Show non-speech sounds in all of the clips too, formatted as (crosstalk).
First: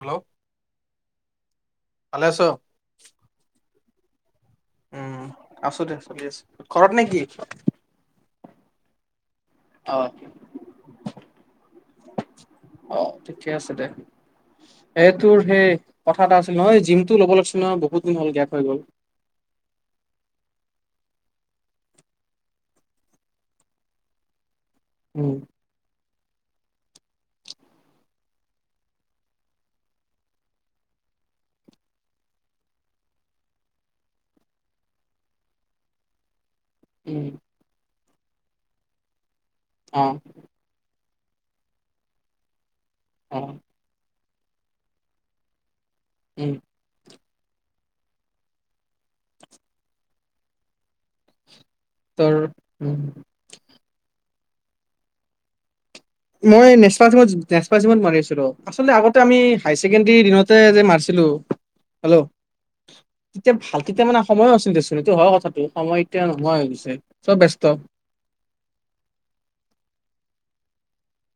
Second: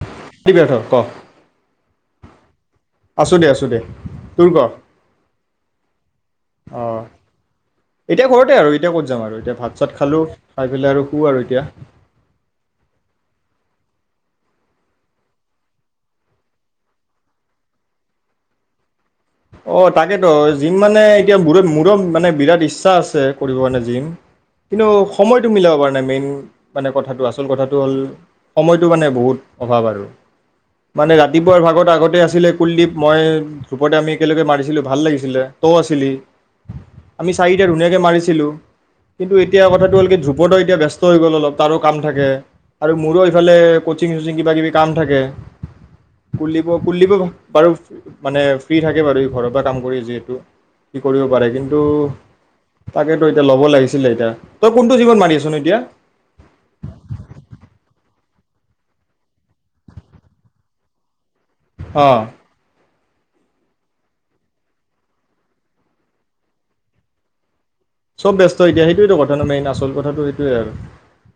Hello কি বঠ ক ভালে আছ আছোঁ দে আছোঁ দে তোৰ ক উম আছো দে আছো দে আছ ঘৰত অঁ নে কি এতিয়া ঘৰতে আৰু এতিয়া কত যাম আৰু এতিয়া ভাত অ চাত খালোঁ খাই পেলাই আৰু শুওঁ আৰু এতিয়া এইটোৰ সেই কথা এটা আছিল নহয় জিমটো ল'ব লাগিছিল নহ বহুত দিন হ'ল গেপ হৈ গ'ল অ' তাকেতো জিম মানে এতিয়া ম মোৰো মানে বিৰাট ইচ্ছা আছে কৰিব কাৰণে জিম কিন্তু উম সময়তটো মিলাব প নাই মেইন মানে কথাটো আচল কথাটো হ'ল সময়টো মানে বহুত অভাৱ আৰু মানে ৰাতিপুৱাৰ ভাগত আগতে আছিলে কুলদীপ মই ধ্ৰূপদা আমি একেলগে মাৰিছিলো ভাল লাগিছিলে তই আছিলি উম আমি চাৰিটা ধুনীয়াকে মাৰিছিলো কিন্তু এটোয়া এতিয়া কথাটো অ হ'ল ধ্ৰুপদা এতিয়া ব্যস্ত হৈ গল অলপ তাৰো কাম থাকে আৰু মোৰো অ এইফালে কচিং কিবা কিবি কাম থাকে উম কুলদীপ কুলদীপ ও, বাৰু মানে ফ্ৰী থাকে। তাকে বাৰু এই ঘৰৰ পৰা কাম কৰি যিহেতু স কৰিব পাৰে কিন্তু তোৰ কি (unintelligible) উম তাকেতো এতিয়া ল'ব লাগিছিলে এতিয়া তই কোনটো জীৱত মাৰি আছ ন এতিয়া মই নেচা জীমত মাৰি আছিলো আগতে আমি হাই ছেকেণ্ডাৰী দিনতে যে মাৰিছিলো, হেল্ল' অ' তেতিয়া ভাল তেতিয়া মানে সময়ো চিন্তাচোন এইটো হয় কথাটো সময় এতিয়া নোহয় হৈ গৈছে চব ব্যস্ত চব ব্যস্ত এতিয়া সেইটো কথা ন মেইন আচল কথাটো সেইটোৱে আৰু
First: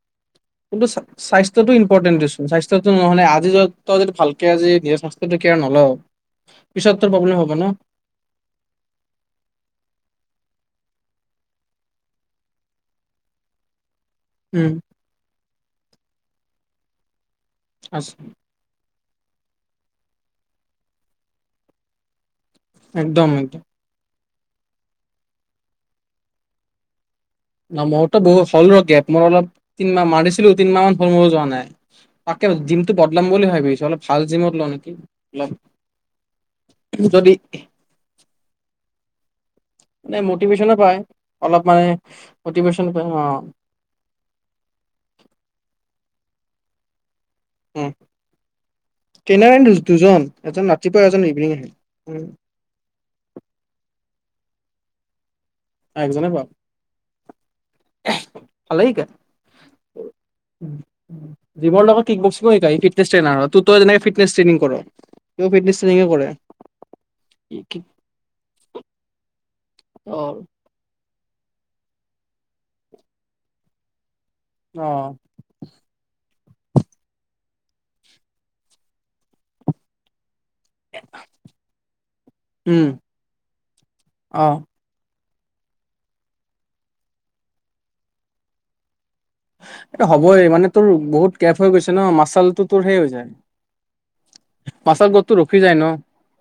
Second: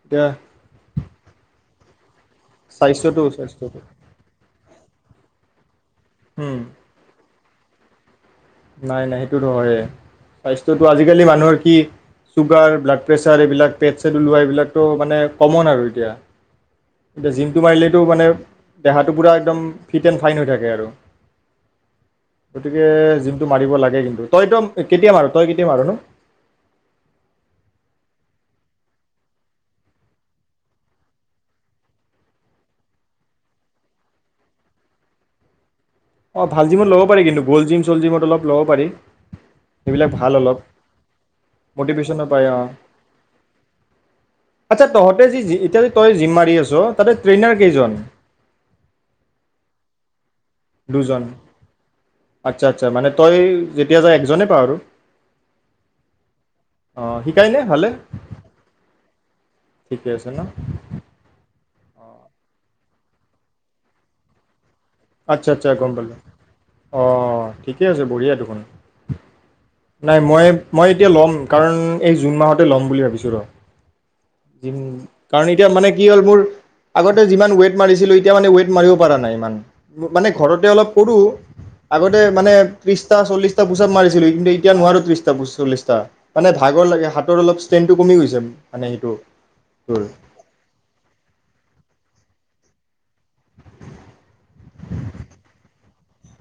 এতিয়া কিন্তু স্বাস্থ্যতটো ইম্পৰ্টেন দি স্বাস্থ্যতটো স্বাস্থ্যটো নহলে আজি স্বাস্থ্যটো যদি ভালকে আজিয়ে স্বাস্থ্যৰ কেয়াৰ নলও পিছত তোৰ প্ৰব্লেম হব ন নাই নাই সেইটোতো হয় স্বাস্থ্যটো আজিকালি মানুহৰ কি চুগাৰ ব্লাড প্ৰেছাৰ এইবিলাক পেট চেট ওলোৱা উম এইবিলাকতো মানে কমন আৰু এতিয়া! এতিয়া জিমটো মাৰিলেতটো আছে মানে, দেহাটো পুৰা একদম ফিট এণ্ড ফাইন হৈ থাকে আৰু গতিকে একদম একদম য লাগে কিন্তু তইতো কেতিয়া মাৰো তই কেতিয়া মাৰ ন ন মইতো বহুত হ'ল ৰ গেপ, মই অলপ তিন মাহ মাৰিছিলোঁ, তিনমাহ মান হল মো যোৱা নাই, তাকে জিমটো বদলাম বুলি ভাবিছোঁ, অলপ ভাল জিমত লওঁ নেকি? অলপ অ', ভাল জিমত ল'ব পাৰি যদি কিন্তু গল জিম চল জিমত অলপ ল'ব পাৰি। সেইবিলাক মানে ভাল অলপ, মটিভেশ্যনো পায় অলপ মানে মটিভেশ্যনো পাই অ'। মটিভেশ্যন পায় অ আচ্ছা তহঁতে যি এতিয়া তই জিম মাৰি আছ, তাতে ট্ৰেইনাৰ উম, কেইজন ট্ৰেইনাৰ দুজন। এজন ৰাতিপুৱা এজন দুজন, ইভিনিং আহে উম আচ্ছা-আচ্ছা মানে তই যেতিয়া যা এ জনে পা আৰু। একজনে অঁ শিকায়নে ভালে (unintelligible) ভালেই শিকাই। ঠিকে আছে ন জিমৰ লগত কিক্ বক্সিংঙো‌ শিকাই, সি ফিটনেচ টেইনাৰ হয়, তু, তই যেনেকে ফিটনেচ ট্ৰেইনিং কৰ। সিও আচ্ছা আচ্ছা ফিটনেছ গম ট্ৰেইনিঙে পালোঁ। কৰে অ', কি- ঠিকে কি- আছে, বঢ়িয়া দেখোন। অ নাই, মই-মই এতিয়া ল'ম। কাৰণ এই জুন মাহতে ল'ম বুলি ভাবিছোঁ ৰ। জিম, অ কাৰণ এতিয়া মানে কি হ'ল মোৰ, আগতে যিমান ৱেইট মাৰিছিলোঁ, এতিয়া মানে ৱেইট মাৰিব পৰা নাই ইমান। ম-মানে ঘৰতে অলপ কৰোঁ, আগতে মানে উম ত্ৰিশটা চল্লিশটা পোচাপ মাৰিছিলোঁ, অ কিন্তু এতিয়া নোৱাৰোঁ ত্ৰিশ পচল্লিছটা, মানে ভাগৰ লাগে। হাতৰ অলপ ষ্ট্ৰেনটো কমি গৈছে, মানে সেইটো তোৰ এইটো হ'বই, মানে তোৰ বহুত গেপ হৈ গৈছে ন, মাচালটো তোৰ সেই হৈ যায় মাচাল গ্ৰথটো ৰখি যায় ন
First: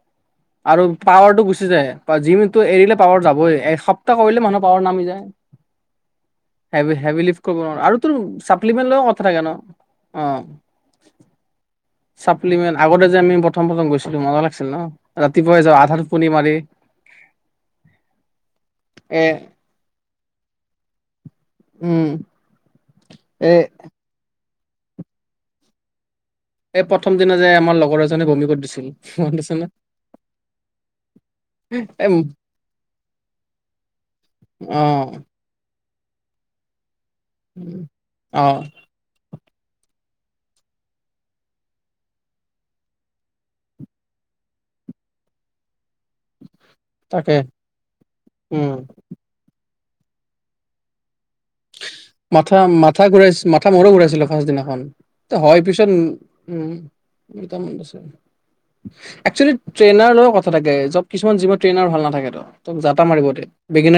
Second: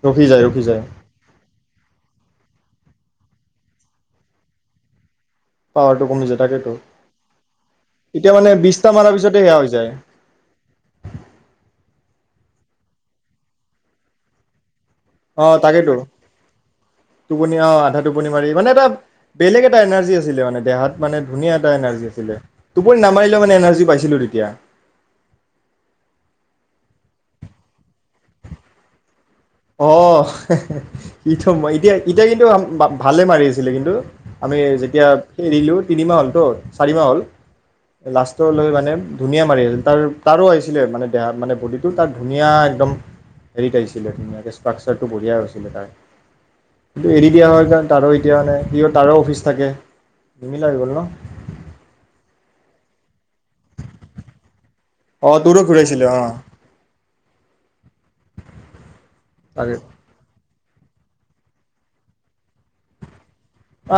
ৰখি যায় ৰখি যায় আৰু পাৱাৰটো গুচি যায়। জিমতো এৰিলে পাৱাৰ যাবই, এসপ্তাহ কৰিলে মানুহ পাৱাৰ নামি যায়। পাৱাৰটো কমি যায়, তাকেইেতো। হেভি হেভি লিফ্ট কৰিব নোৱাৰো আৰু তোৰ চাপ্লিমেণ্ট লৈ কথা থাকে ন? যায় অ'। চাপ্লিমেণ্ট, আগতে যে আমি প্ৰথম প্ৰথম গৈছিলোঁ মজা লাগিছিল ন? অ' ৰাতিপুৱাই যাওঁ আধা তাকেইেতো, টোপনি মাৰি টোপনি অ' আধা টোপনি মাৰি, মানে এটা এ বেলেগ এটা এনাৰ্জি আ আছিলে মানে, দেহত মানে ধুনীয়া এটা এনাৰজি উম আছিলে, টোপনি নামাৰিলেও এ মানে এনাৰজি পাইছিলোঁ তেতিয়া। এই প্ৰথম দিনা যে আমাৰ লগৰ এজনে বমি কৰি দিছিল। মনত আছে নে অ', ইটো এ এতিয়া-এতিয়া কিন্তু ভালে মাৰি আছিলে কিন্তু, আমি অ যেতিয়া এৰিলোঁ। তিনিমাহ হ'ল তো, চাৰিমাহ হ'ল। অ লাষ্টতলৈ মানে ধো ধুনীয়া মাৰি আছিল, তাৰ তাৰো আহিছিলে মানে দেহা মানে বডিটো তাৰ ধুনীয়া একদম হেৰিত আহিছিলে, ধুন ষ্ট্ৰাকচাৰটো বঢ়িয়া হৈছিলে তাৰ। এৰি তাকে দিয়া হয় কাৰণ তাৰো এতিয়া উম মানে তাৰো অফিচ থাকে। নিমিলা হৈ গল ন। মাথা মাথা ঘূৰাইছে মাথা মোৰো ঘুৰাইছিল ফাষ্টৰ দিনাখন অ তোৰো হয়, পিছত উ ঘূৰাইছিলে অ একেচুবেলি তাকে আ ট্ৰেইনাৰ লগত কথা। থাকে চব কিছুমান জিম ট্ৰেইনাৰ ভাল নাথাকেতো তোক যাতা মাৰিব দে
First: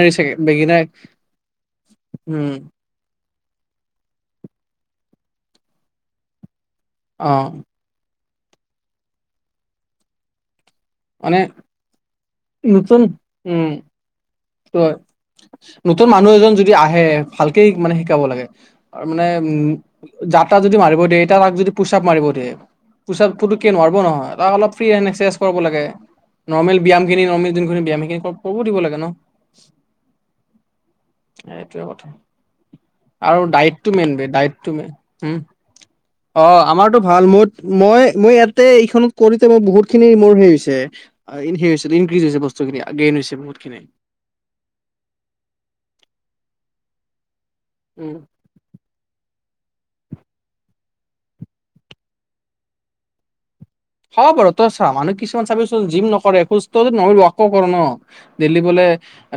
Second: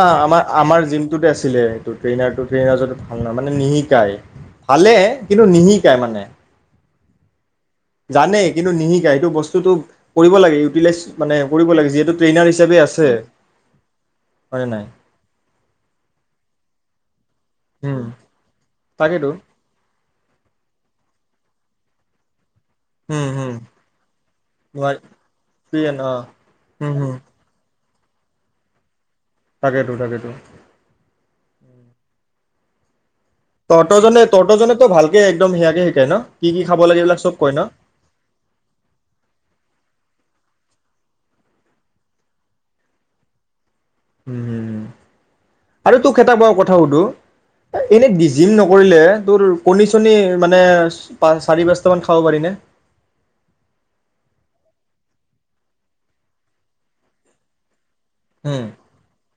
অ চাগে বিগিনাৰ আমাৰ-আমাৰ জিমটোতে আছিলে এটো ট্ৰেনাৰ এটো উম ট্ৰেনাৰ জনো ভাল নহয়, মানে নিশিকাই। ভালে কিন্তু নিশিকাই মানে অ জানেই কিন্তু নিশিকাই, সেইটো বস্তুতটো কৰিব লাগে টিলাইজ মানে কৰিব লাগে, যিহেতু ট্ৰেইনাৰ হিচাপে আছে। হয়নে টো নাই হয়। নতুন মানুহ এজন যদি আহে, ভালকে মানে উম শিকাব লাগে। আৰু মানে তাকেতো উম যাতা যদি মাৰিব দিয়ে কাবাক যদি পোচাপ মাৰিব দিয়ে উম পুচয়াপ হুম নোৱাৰব নহয় তাক অলপ ফ্ৰী হেন্ড একাৰচাইজ কৰিব লাগে অ নৰ্মেল উম হুম ব্যায়ামখিনি ন চব কব দিব লাগে ন তাকেইেতো তাকেইেতো এটোৱে কথা আৰু ডাইট মেইন তহঁতৰজনে তহঁতৰজনেতো ভালকে হুম একদম সেয়াকে শিকায় ন অ কি কি খাব লাগে আমাৰতো এইবিলাক ভাল চব ম কয় ন মই মই ইয়াতে এইখনত কৰোতে মোৰ বহুখিনি মোৰ সেই হৈছে ইনক্ৰিজ হৈছে বস্তুখিনিগ্ৰেইন হৈছে বহুতখিনি আৰু তোক এটা ম, ই কথা সুধো এনেই উম ডি জিম নকৰিলে তোৰ কণী চণী মানে পাঁচ, চাৰি, পাঁচটা মান খাব পাৰিনে? খাব পাৰোঁ তই চা মানুহ কিছুমান চাবি চোন জিম নকৰে সুস্থ নহ ৱাকো কৰ ন। ডেইলি উম, বোলে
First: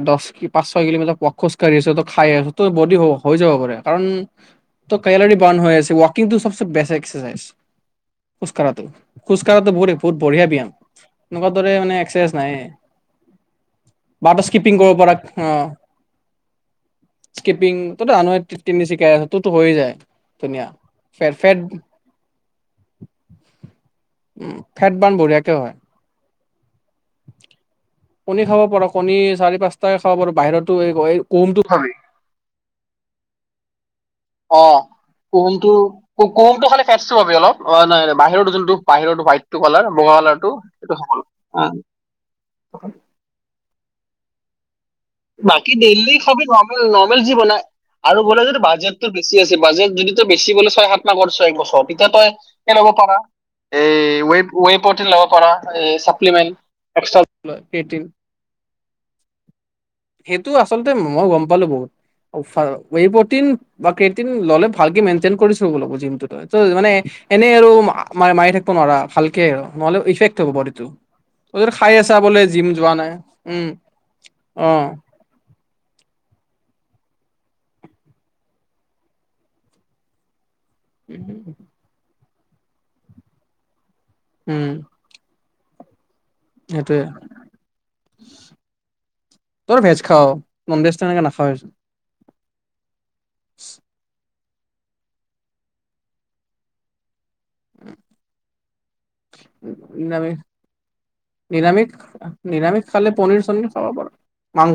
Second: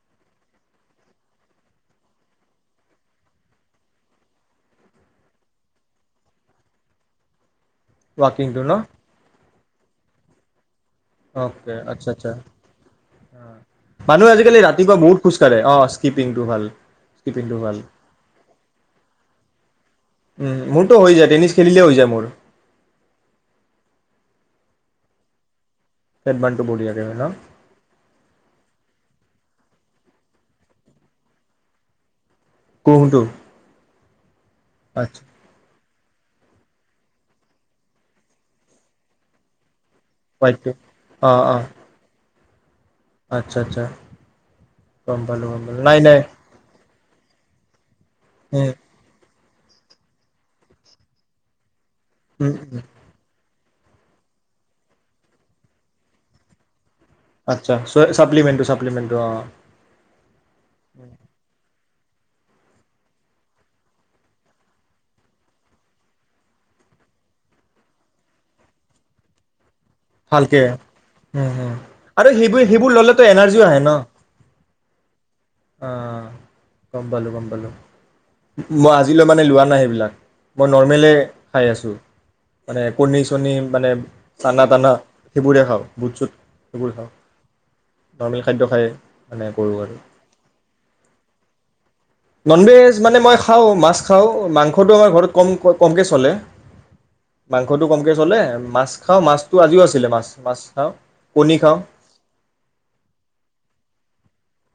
দশ কিপ। পাঁচ ছয় কিলোমিটাৰ প খোজকাঢ়ি আছ'। তই খায় আছ'। তোৰ বদি হৈ যাব পাৰে কাৰণ তোৰ কেলৰি ৰ্বাণ হৈ আছে। ৱাকিং টো চবচে বেষ্ট এস্কেচাইচ। ৱাকিং টো ন'। খোজকাঢ়া টো বহুত বঢ়িয়া ব্যায়াম। এনেকুৱা দৰে অকে মানে আচছা, আচছা। এক্সাৰচাইজ নাই বা মানুহে তই আজিকালি স্কিপিং ৰাতিপুৱা কৰিব পাৰা বহুত খোজ কাঢ়ে, অ', স্কিপিংটো ভাল, স্কিপিং টো ভাল। তইতো জানই টেনিছ শিকাই আছ তোৰতো হৈয়ে যায় ধুনীয়া। মোৰটো হৈ যায়, ফেট টেনিছ ফেট খেলিলে হৈ যায় মোৰ। উম, ফেট ৰ্বাণ বঢ়িয়া কে হয়। ফেট ৰ্বাণ টো বঢ়িয়া কে হয় ন? কণী খাব পাৰ, কণী চাৰি, পাঁচটা খাব পাৰো, বাহিৰতো এই-এই কোহুমটো খাবি। কুহুমটো অ', আচ্ছা কুহুমটো কুহুমটো খালে ফেটচ পাবি অলপ, বাহিৰটো যোনটো বাহিৰৰ টো ৱাইট টো কালাৰ বগা কালাৰ টো হোৱাইটটো সেইটো অঁ অঁ (unintelligible) (unintelligible) আচ্ছা আচ্ছা। গম পালোঁ গম বাকী পালোঁ নাই ডেইলি নাই (unintelligible) নৰ্মেল যি বনাই। আৰু বলে যদি উম, বাজেটতো বে বেচি আছে, বাজেট যদিতো বেছি বলে ছয়, সাত মাহ কোৰিচো একবছৰ তে তই উম, উম। (unintelligible) এই ৱেব ৱেবতে ল'ব পাৰা, এই চাপ্লিমেণ্ট। এক্সট্ৰা আচ্ছা ছ ছাপ্লিমেণ্টটো, ছাপ্লিমেণ্টটো অ'। এইটো আচলতে মইও গম পালো বহুত (unintelligible) ৱেই প্ৰটিন বা ক্ৰেটিন ললে ভালকে মেইনটেইন কৰি চলিব লাগিব জিমটো তোই। তোই মানে এনেই আৰু মা-মা মাৰি থাকিব নোৱাৰা ভালকে আৰু। নহলে ইফেক্ট হ'ব ভালকে বডিটো। উম অ হম খাই আছা আৰু বোলে সেইবোৰ জিম যোৱা সেইবোৰ নাই, ল'লেতো এনাৰ্জিও উম। আহে ন উম। অ' গম পালো গম পালো, মই আজিলৈ মানে লোৱা নাই সেইবিলাক। মই নৰ্মেলে খাই আছোঁ। মানে কণী চণী মানে চানা উম তানা। সেইবৰে খাওঁ, বুট চুট। সেইবোৰ সেইটোয়ে খাওঁ, নৰ্মেল খাদ্য খাই মানে কৰোঁ আৰু। ননভেজ তেনেকে নাখাওঁএছুন। নন বে মানে মই খাওঁ, মাছ খাওঁ। অ মাংসটো আমাৰ ঘৰত কম কমকে চলে, মাংসটো কমকে চলে মাছ খাওঁ মাছটো আজিও আছিলে মাছ নিৰামিষ, মাছ খাওঁ কণী খাওঁ নিৰামিষ, নিৰামিষ খালে পনীৰ চনিৰ খাব পাৰো।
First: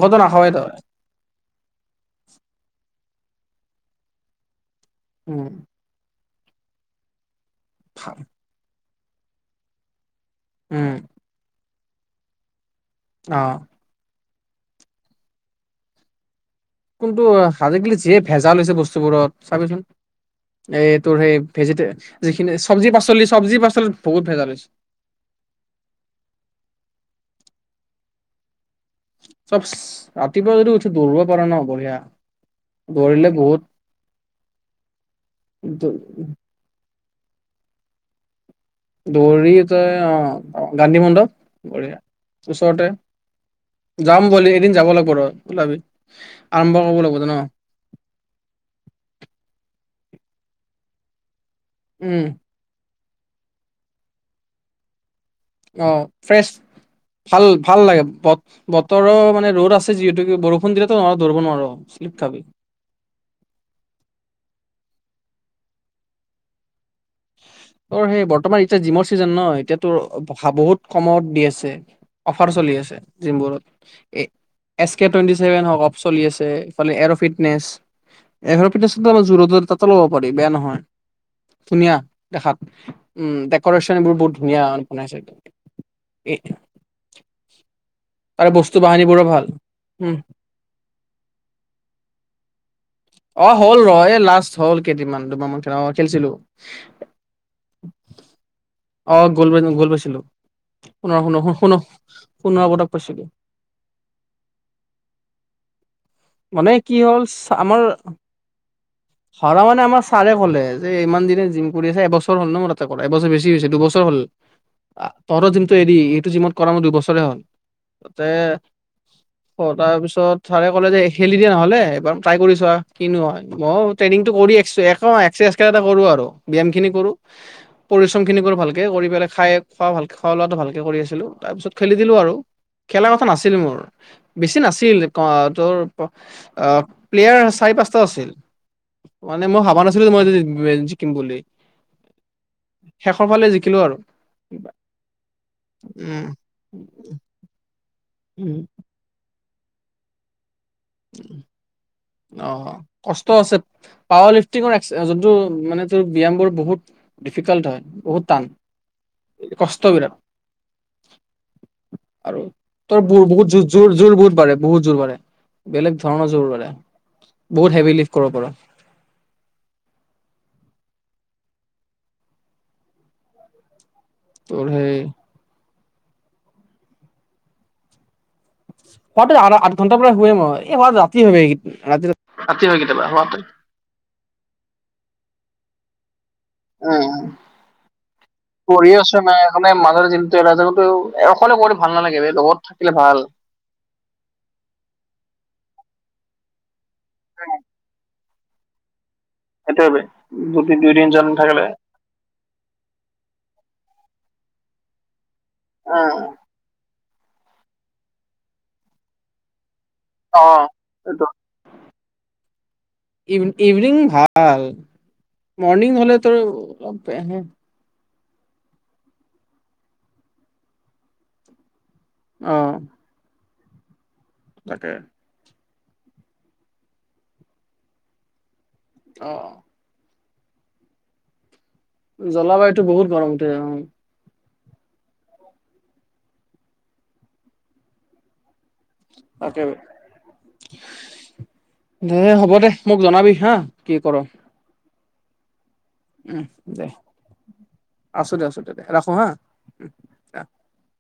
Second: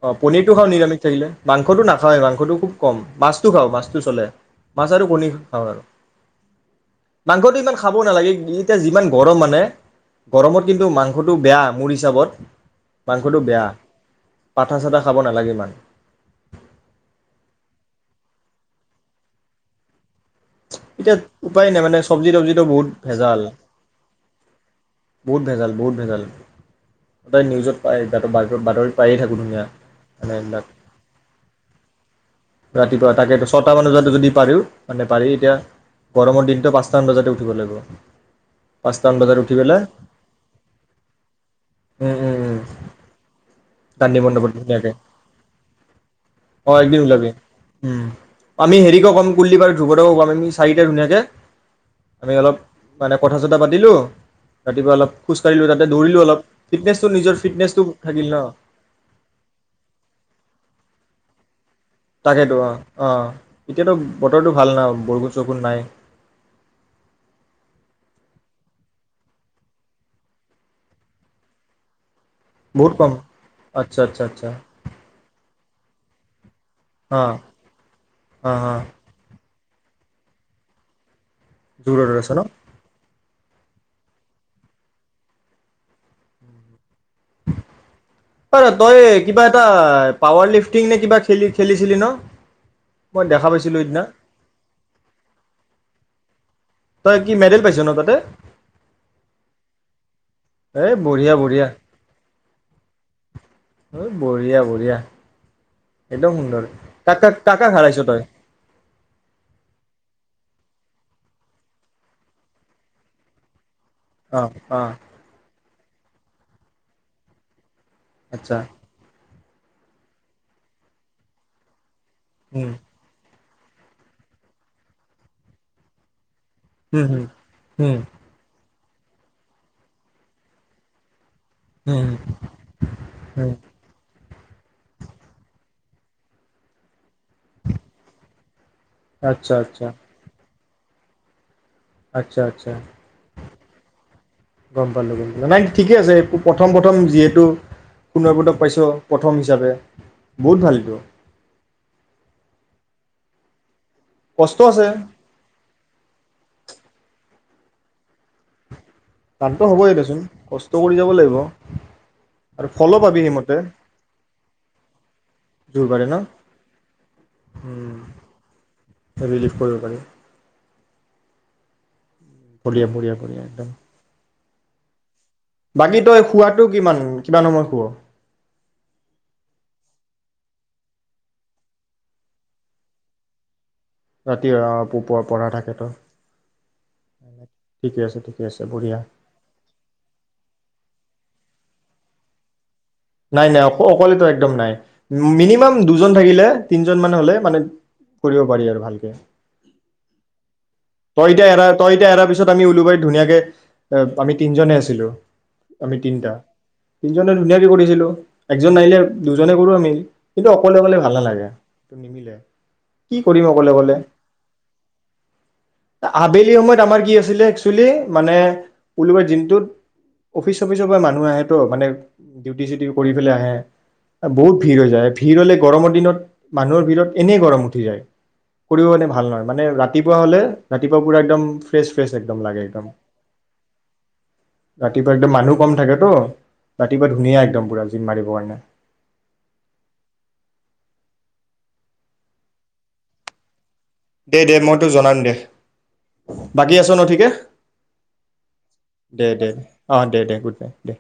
অ পনীৰটো খাওঁ নিৰামিষ থাকিলে, মাংসটো নাখাও মাংসটো খুব কম। মাছটো খাওঁ, মাছটো চলে। মাছ আৰু কণী উম খাওঁ আৰু। মাংসটো ইমান খাবৌ নালাগে এতিয়া যিমান পৰো মানে? গৰমত কিন্তু উম মাংসটো বেয়া। মোৰ হিচাপত। মাংসটো অ। বেয়া। পাঠা চাঠা খাব নালাগে ইমান। কোনটো (unintelligible) যিয়ে ভেজাল হৈছে বস্তুবোৰত, চাবিচোন। এই তোৰ এতিয়া সেই উপায় নাই ভেজিতে মানে চব্জি যিখিনি তবজিটো বহুত চবজি পাচলি ভেজাল চবজি পাচলি বহুত ভেজাল হৈছে। বহুত ভেজাল বহুত ভেজাল সদায় নিউজত পাই থাকো। বাতৰিত পায়ে থাকো চব দুনিয়া এনে ৰাতিপুৱা বিলাক যদি উঠি দৌৰিব পাৰ ন বঢ়িয়া ৰাতিপুৱা দৌৰিলে তাকে বহুত ছয় মানত যদি পাৰি মানে পাৰি এতিয়া গৰমৰ দিন পাঁচটা পাঁচ মান বজাতে উঠিব লাগিব পাঁচটা মান বজাত দৌৰি উঠিব পালে তই অ গান্ধী মণ্ডপ উম উম উম ওচৰতে গান্ধী যাম বুলি মণ্ডপত এদিন যাব ধুনীয়াকে লাগিব ৰ ওলাবি অ আৰম্ভ একদিন কৰিব লাগিব ওলাবি ন দুশ দুশ কৰি আমি চাৰিটা ধুনীয়াকে উম আমি অলপ মানে কথা চথা পাতিলো ৰাতিপুৱা অলপ খোজকাঢ়িলো তাতে অ দৌৰিলো অলপ ফ্ৰেছ ফিটনেচটো নিজৰ ভাল ভাল ফিটনেচটো লাগে থাকিল ন বতৰৰ মানে ৰ'দ আছে যিহেতুকে বৰষুণ দিলেতো ন দৌৰিব নোৱাৰ শ্লিপ খাবি তাকেতো অ অ এতিয়াতো বতৰটো ভাল ন বৰুষুণ চৰষুণ নাই। তোৰ সেই বৰ্তমান এতিয়া জিমৰ ছিজন ন এতিয়াতো বহুত কমত দি আছে। অফাৰ চলি বহুত আছে। কম জিমবোৰত আচ্ছা আচ্ছা আচ্ছা এছ কে টুৱেন্তিছেভেন হক চলি আছে ফালে অ এৰ'ফিটনেছ অ অ এৰফিটনেছম জোৰত তাত ল'ব পাৰি বেয়া নহয়। ধুনীয়া যোৰডত আছ ন দেখাত উম ডেক'ৰেচন এইবোৰ বহুত ধুনীয়া বনাইছে একদ এ তাৰে অ ৰ বস্তু তই বাহানীবোৰো ভাল কিবা এটা উম পাৱাৰ লিফ্টিং নে কিবা খেলি খেলিছিলি ন? মই দেখা অ পাইছিলোঁ হ'ল সিদিনা ৰহ লাষ্ট হ'ল কেইদিনমান দুমাহ মান খেল খেলিছিলোঁ। (unintelligible) তই কি মেডেল পাইছ ন তাতে? অ গ'ল মেডেল গ'ল পাইছিলোঁ। এ বঢ়িয়া বঢ়িয়া পোন্ধৰ পদক পাইছিলো এ বঢ়িয়া বঢ়িয়া একদম সুন্দৰ মানে কি কাক হ'ল কাক কাক কাক আমাৰ হাৰাইছ তই হৰা মানে আমাৰ চাৰে কলেজ। যে ইমান দিনে জিম কৰি আছে এবছৰ হল ন মোৰ তাতে কৰা, এবছৰ বেছি হৈছে দুবছৰ হ'ল অ অ তহঁতৰ জিমটোৱে এইটো জিমত কৰা মোৰ দুইবছৰে হ'ল। তাতে। আচ্ছা অ তাৰ পিছত ছাৰে ক'লে যে খেলি দিয়া নহ'লে এবাম ট্ৰাই কৰি উম চোৱা কিনো হয়। মইও ট্ৰেনিং টো কৰি আইছো। আকৌ এক্সট্ৰাকে কিবা এটা কৰো আৰু। ব্যাম খিনি হুম কৰো, হুম হুম পৰিশ্ৰম খিনি কৰো ভালকে। এ কৰি পেলাই, খাই খোৱা ভালকে, খোৱা লোৱাটো ভালকে কৰি আছিলো। তাৰ পিছত খেলি হুম দিলো আৰু খেলা কথা হুম নাছিল মোৰ। বেছি নাছিল। ক তোৰ অ', প্লেয়াৰ চাৰি পাঁচটা আছিল। মানে আচ্ছা মই ভাবা আচ্ছা নাছিলো, মই যে (unintelligible) জিকিম বুলি। আচ্ছা আচ্ছা, শেষৰ ফালে জিকিলোঁ আৰু গম পালো গম পালো, নাই ঠিকেই আছে উম প্ৰথম প্ৰথম যিহেতু। সোণৰ উম পদক পাইছো প্ৰথম। (unintelligible) বহুত ভাল। এইটো উম। অ, কষ্ট আছে। পাৱাৰ কষ্ট লিফটিঙৰ আছে (unintelligible) যোনটো মানে তোৰ ব্যামবোৰ বহুত। ডিফিক্লট হয় বহুত টান। টানটো কষ্ট হ'বই বিৰাত, দেচোন কষ্ট কৰি যাব লাগিব আৰু ফলো তোৰ পাবি বহুত বহুত সেইমতে জো জোৰ জোৰ বহুত বাঢ়ে বহুত জোৰ বাঢ়ে। জোৰ বেলেগ বাৰে ন ধৰণৰ জোৰ বাঢ়ে বহুত হেভী উম লিফ কৰিব পাৰো। ৰিলিফ কৰিব পাৰি বঢ়িয়া, বঢ়িয়া, বঢ়িয়া একদম। তুৰহে এই বাকী তই শুৱাটো কিমান, কিমান সময়ত শুৱ? শুৱাটো আঠ আঠ ঘন্টাৰ পৰা শুইয়ে লওঁ, এই ৰাতি হয় কেতিয়াবা, শুৱাটো। ৰাতি হয় অ, পো প পৰা থাকেতো। উম, ঠিকে আছে ঠিকে আছে কৰি বঢ়িয়া আছো (unintelligible) ভাল নালাগেদে লগত থাক নাই নাই, অক অকলেটো একদম নাই মিনিমাম দুজন থাকিলে তিনিজন মান হ'লে মানে, কৰিব পাৰি আৰু ভালকে। সেইটোৱে বে, দুই দুই তিনজন তই এতিয়া থাকিলে, এৰা, তই এতিয়া এৰাৰ পিছত, আমি ওলোবাৰীত ধুনীয়াকে এ আমি তিনিজনেই আছিলোঁ। আমি অ', তিনিটা। তিনিজনে ধুনিয়া কৰিছিলো। একজন নাহিলে দুজনে কৰো আমি। কিন্তু অ'। অকলে কলে ভাল নালাগে নিমিলে কি ইভ কৰিম অকলে ইভিনিং কলে ভাল। মৰ্ণিং হ'লে তোৰ আবেলি সময়ত আমাৰ অলপ কি হে আছিলে একচুৱেলি মানে (inaudible) দিনটোত অফিচ চফিচৰ পৰা মানুহ আহেতো মানে অ ডিউটি চিউটি কৰি পেলাই আহে বহুত ভিৰ হৈ যায় ভিৰ হ'লে গৰমৰ দিনত মানুহৰ ভিৰৰত এনেই গৰম উঠি যায় কৰিও মনে ভাল অ নহয় মানে ৰাতি হলে ৰাতিপুৱা পুৰা একদম ফ্ৰেছ ফ্ৰেছ একদম লাগে জলবায়ুতটো একদম বহুত গৰম উঠে অ ৰাতিপুৱা একদম মানুহ কম থাকেতো ৰাতিপুৱা ধুনীয়া একদম পুৰা জিম মাৰিবৰ কাৰণে তাকেব দে হ'ব দে মোক জনাবি হা কি কৰ টো জনাম দে উম বাকী দে আছ ন ঠিকে আছো দে আছো দে ৰাখো দে হা দে দে অঁ দে দে অ গুড নাইট দে